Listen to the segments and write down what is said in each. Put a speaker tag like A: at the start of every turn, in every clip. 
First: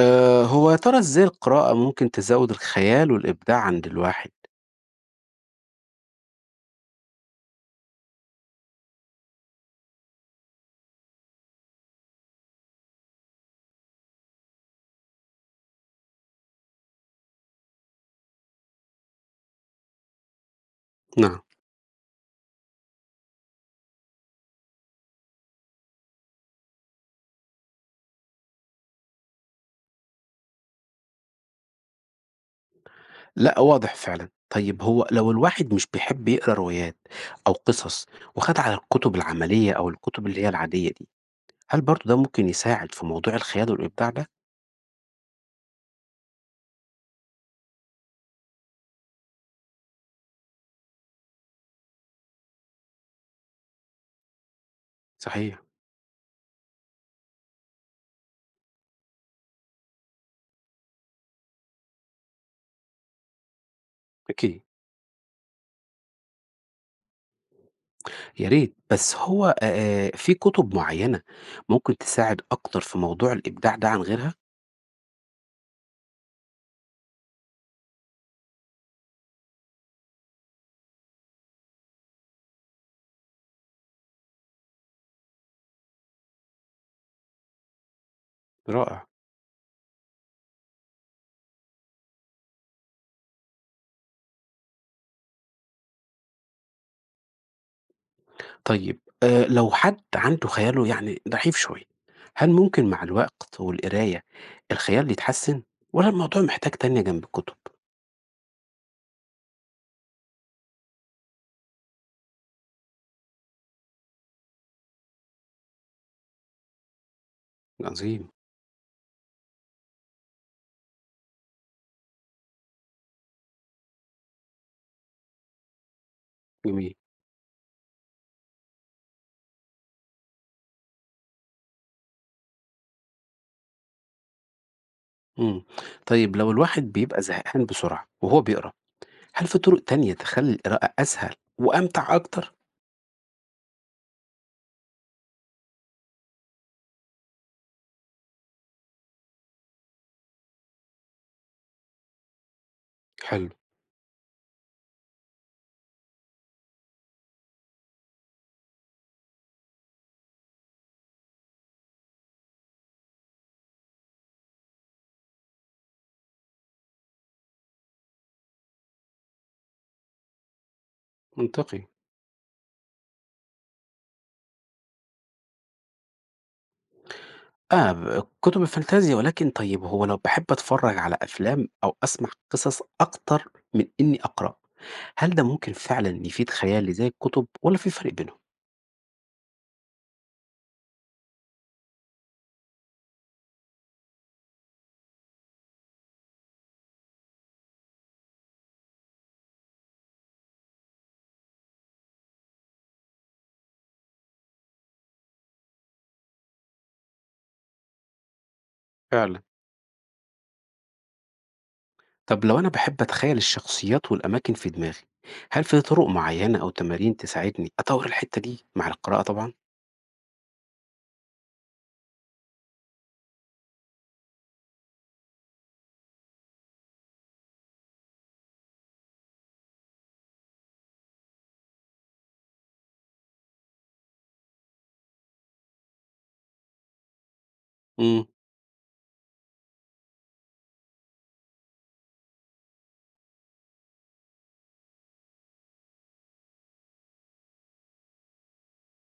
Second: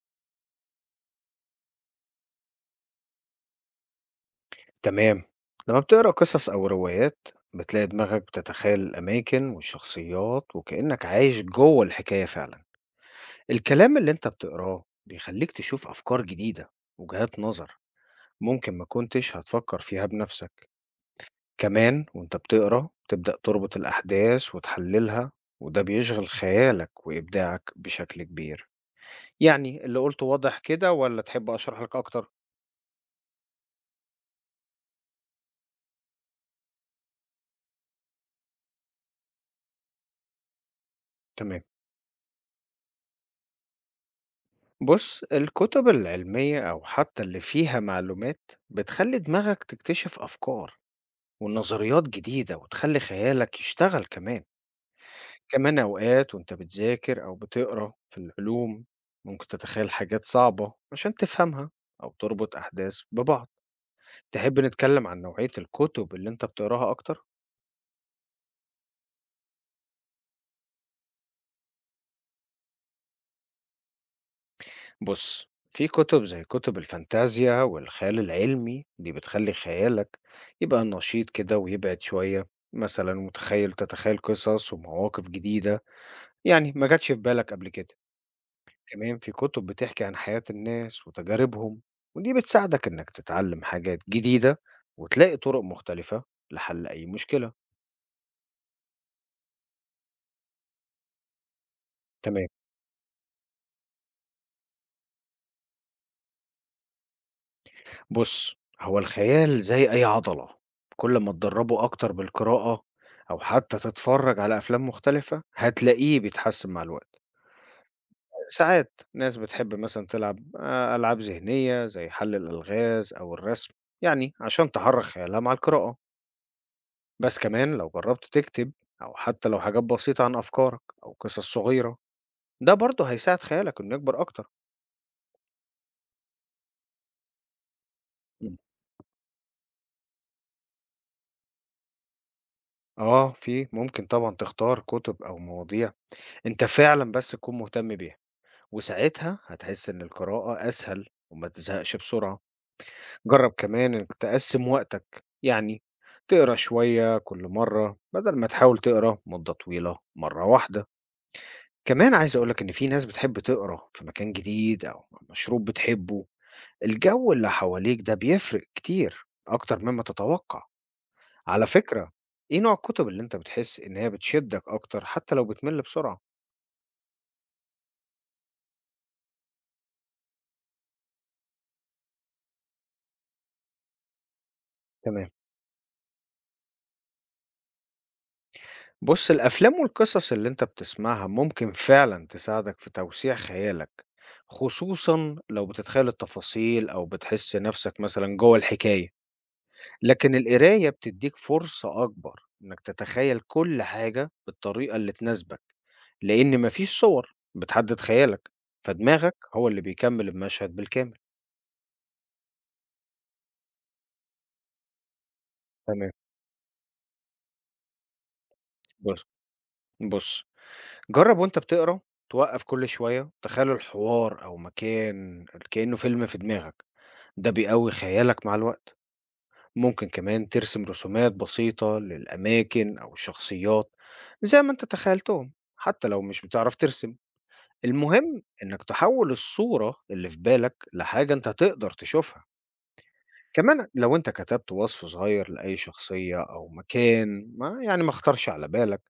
A: هو يا ترى إزاي القراءة ممكن تزوّد الخيال والإبداع عند الواحد؟
B: تمام. لما بتقرأ قصص أو روايات بتلاقي دماغك بتتخيل الأماكن والشخصيات وكأنك عايش جوه الحكاية فعلا. الكلام اللي أنت بتقراه بيخليك تشوف أفكار جديدة، وجهات نظر ممكن ما كنتش هتفكر فيها بنفسك.
A: نعم.
B: كمان وأنت بتقرأ تبدأ تربط الأحداث وتحللها، وده بيشغل خيالك وإبداعك بشكل كبير. يعني اللي قلته واضح كده ولا تحب أشرح لك أكتر؟
A: لأ، واضح فعلًا. طيب هو لو الواحد مش بيحب يقرا روايات أو قصص وخَد على الكتب العملية أو الكتب اللي هي العادية دي،
B: تمام.
A: هل برضه ده ممكن يساعد في موضوع الخيال والإبداع ده؟
B: بص، الكتب العلمية أو حتى اللي فيها معلومات بتخلي دماغك تكتشف أفكار ونظريات جديدة وتخلي خيالك يشتغل كمان.
A: صحيح،
B: كمان أوقات وأنت بتذاكر أو بتقرأ في العلوم ممكن تتخيل حاجات صعبة عشان تفهمها، أو تربط أحداث ببعض. تحب
A: أكيد.
B: نتكلم عن نوعية الكتب اللي أنت بتقراها أكتر؟
A: يا ريت، بس هو في كتب معيّنة ممكن تساعد أكتر في موضوع الإبداع ده عن غيرها؟
B: بص، في كتب زي كتب الفانتازيا والخيال العلمي دي بتخلي خيالك يبقى نشيط كده ويبعد شوية. مثلا متخيل تتخيل قصص ومواقف جديدة، يعني ما جاتش في بالك قبل كده.
A: رائع.
B: كمان في كتب بتحكي عن حياة الناس وتجاربهم، ودي بتساعدك إنك تتعلم حاجات جديدة وتلاقي طرق مختلفة لحل أي مشكلة.
A: طيب لو حد عنده خياله يعني ضعيف شوية،
B: كمان
A: هل ممكن مع الوقت والقراية الخيال يتحسن، والّا الموضوع محتاج تانية جنب الكتب؟
B: بُص، هو الخيال زي أي عضلة، كل ما تدرّبه أكتر بالقراءة أو حتى تتفرّج على أفلام مختلفة، هتلاقيه بيتحسّن مع الوقت.
A: عظيم،
B: ساعات ناس بتحب مثلًا تلعب ألعاب ذهنية زي حَل الألغاز أو الرسم، يعني عشان تحرّك خيالها مع القراءة.
A: جميل،
B: بس كمان لو جرّبت تكتب أو حتى لو حاجات بسيطة عن أفكارك أو قصص صغيرة، ده برضه هيساعد خيالك إنه يكبر أكتر.
A: إمم، طيب لو الواحد بيبقى زهقان بسرعة وهو
B: إمم.
A: بيقرا، هل في طرق تانية تخلّي القراءة أسهل وأمتع أكتر؟
B: آه، في ممكن طبعًا تختار كُتب أو مواضيع أنت فعلًا بس تكون مهتم بيها. وساعتها هتحس إن القراءة أسهل وما تزهقش بسرعة.
A: حلو،
B: جرب كمان إنك تقسم وقتك، يعني تقرا شوية كل مرة بدل ما تحاول تقرا مدة طويلة مرة واحدة. كمان عايز أقولك إن في ناس بتحب تقرا في مكان جديد أو مع مشروب بتحبه. الجو اللي حواليك ده بيفرق كتير أكتر مما تتوقع. على
A: منطقي.
B: فكرة، إيه نوع الكتب اللي أنت بتحس إن هي بتشدك أكتر حتى لو بتمل بسرعة؟
A: آه، ب كتب الفانتازيا، ولكن طيب هو لو باحب أتفرّج على أفلام أو أسمع قصص أكتر من إني أقرأ،
B: تمام.
A: هل ده ممكن فعلًا يفيد خيالي زي الكتب والّا في فرق بينهم؟
B: بُص، الأفلام والقصص اللي أنت بتسمعها ممكن فعلًا تساعدك في توسيع خيالك، خصوصًا لو بتتخيل التفاصيل أو بتحس نفسك مثلًا جوه الحكاية. لكن القراية بتديك فرصة أكبر إنك تتخيل كل حاجة بالطريقة اللي تناسبك، لأن ما فيش صور بتحدد خيالك، فدماغك
A: فعلا.
B: هو اللي بيكمل المشهد بالكامل.
A: طب لو أنا بحب أتخيل الشخصيات والأماكن في دماغي، هل في طرق
B: تمام،
A: معينة أو تمارين تساعدني أطور الحتة دي مع القراءة
B: بُص
A: طبعا؟
B: بُص، جرب وأنت بتقرا توقف كل شوية، تخيل الحوار أو مكان كأنه فيلم في دماغك. ده بيقوي خيالك مع الوقت. ممكن كمان ترسم رسومات بسيطة للأماكن أو الشخصيات زي ما أنت تخيلتهم، حتى لو مش بتعرف ترسم.
A: امم،
B: المهم إنك تحول الصورة اللي في بالك لحاجة أنت تقدر تشوفها. كمان لو أنت كتبت وصف صغير لأي شخصية أو مكان ما، يعني ما اختارش على بالك،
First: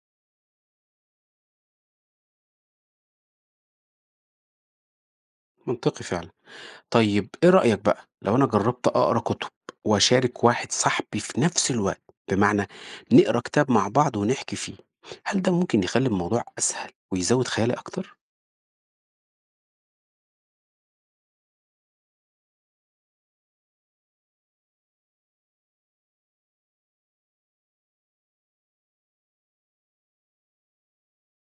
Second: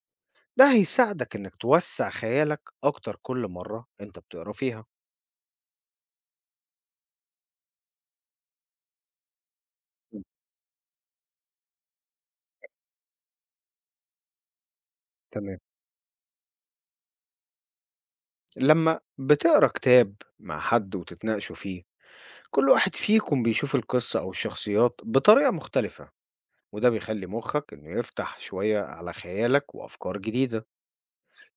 B: ده هيساعدك إنك توسع خيالك أكتر كل مرة أنت بتقرا فيها.
A: منطقي فعلا. طيب إيه رأيك بقى لو أنا جربت أقرأ كتب
B: مم.
A: وأشارك واحد صاحبي في نفس الوقت، بمعنى نقرأ كتاب مع بعض ونحكي فيه، هل ده
B: تمام.
A: ممكن يخلي الموضوع أسهل ويزود خيالي أكتر؟
B: لما بتقرا كتاب مع حد وتتناقشوا فيه، كل واحد فيكم بيشوف القصة أو الشخصيات بطريقة مختلفة، وده بيخلي مخك إنه يفتح شوية على خيالك وأفكار جديدة.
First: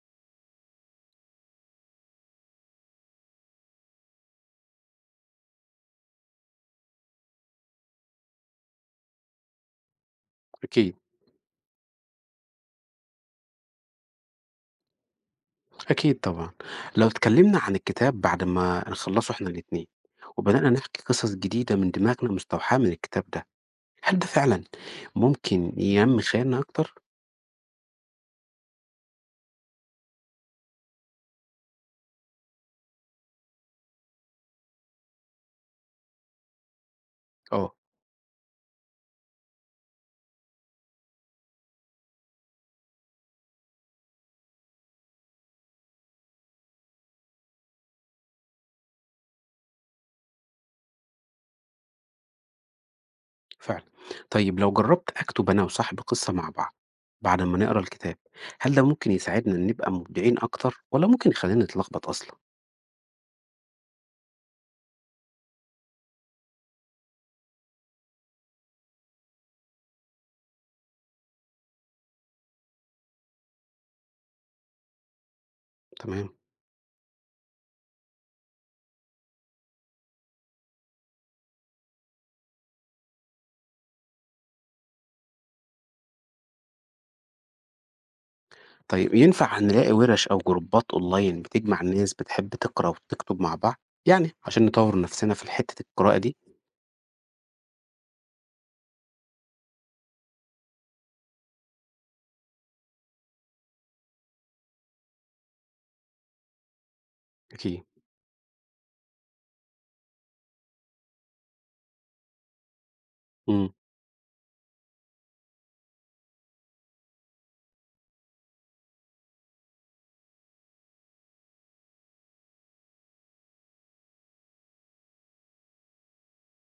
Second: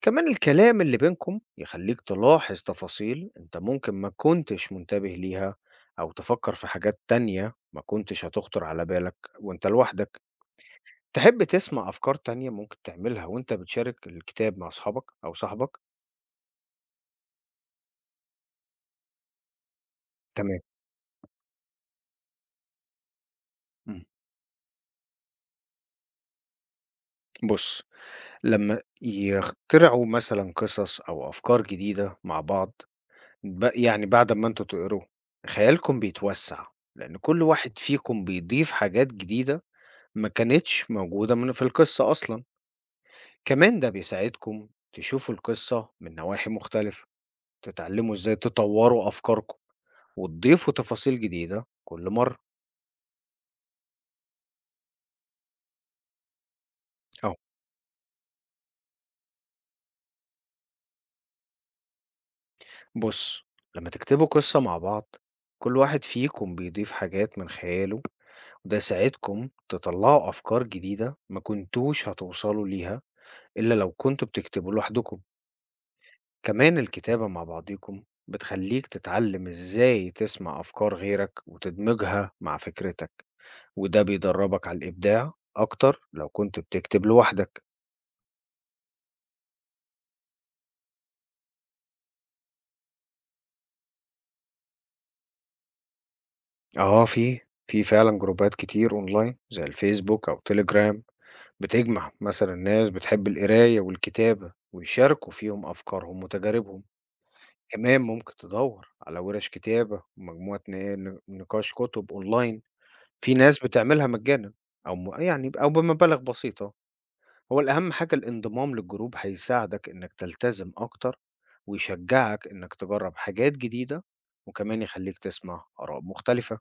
B: كمان الكلام اللي بينكم يخليك تلاحظ تفاصيل أنت ممكن ما كنتش منتبه ليها، أو تفكر في حاجات تانية ما كنتش هتخطر على بالك وأنت لوحدك.
A: أكيد،
B: تحب تسمع أفكار تانية ممكن تعملها وأنت بتشارك الكتاب مع أصحابك أو صاحبك؟
A: أكيد طبعا. لو اتكلمنا عن الكتاب بعد ما نخلصه إحنا الاتنين
B: تمام.
A: وبدأنا نحكي قصص جديدة من دماغنا مستوحاة من الكتاب ده،
B: مم.
A: هل ده فعلًا ممكن ينمّي خيالنا أكتر؟
B: بص، لما يخترعوا مثلا قصص أو أفكار جديدة مع بعض، ب يعني بعد أمّا أنتم تقروه، خيالكم بيتوسّع، لإن كل
A: آه،
B: واحد فيكم بيضيف حاجات جديدة ما كانتش موجودة من في القصة أصلًا. كمان ده بيساعدكم تشوفوا القصة من نواحي مختلفة، تتعلموا إزاي تطوّروا أفكاركم وتضيفوا تفاصيل جديدة كل مرّة.
A: فعلًا. طيب لو جرّبت أكتب أنا وصاحبي قصة مع بعض
B: أهو
A: بعد ما نقرا الكتاب، هل ده ممكن يساعدنا إن نبقى مبدعين أكتر والّا ممكن يخلّينا نتلخبط أصلًا؟
B: بُص، لمّا تكتبوا قصة مع بعض، كل واحد فيكم بيضيف حاجات من خياله، وده يساعدكم تطلّعوا أفكار جديدة ما كنتوش هتوصلوا ليها إلا لو كنتم بتكتبوا لوحدكم.
A: تمام.
B: كمان الكتابة مع بعضيكم بتخليك تتعلم إزاي تسمع أفكار غيرك وتدمجها مع فكرتك، وده بيدربك على الإبداع أكتر لو كنت بتكتب لوحدك.
A: طيب ينفع نلاقي وِرَش أو جروبات أونلاين بتجمع الناس بتحب تقرا وتكتب مع بعض؟ يعني عشان نطوّر نفسنا في ال حتّة القراءة دي؟
B: آه، في فعلا جروبات كتير أونلاين زي الفيسبوك أو تليجرام بتجمع مثلا ناس بتحب القراية والكتابة ويشاركوا فيهم أفكارهم وتجاربهم.
A: أكيد.
B: كمان ممكن تدور على ورش كتابة ومجموعة نقاش كتب أونلاين. في ناس
A: إمم.
B: بتعملها مجانا أو أو بمبالغ بسيطة. هو الأهم حاجة الانضمام للجروب هيساعدك إنك تلتزم أكتر، ويشجعك إنك تجرب حاجات جديدة، وكمان يخليك تسمع آراء مختلفة.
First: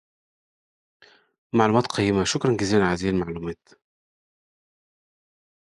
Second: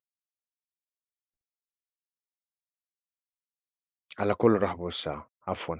A: معلومات قيّمة، شكرًا جزيلًا على هذه المعلومات.
B: على كل رهب والساعة عفوا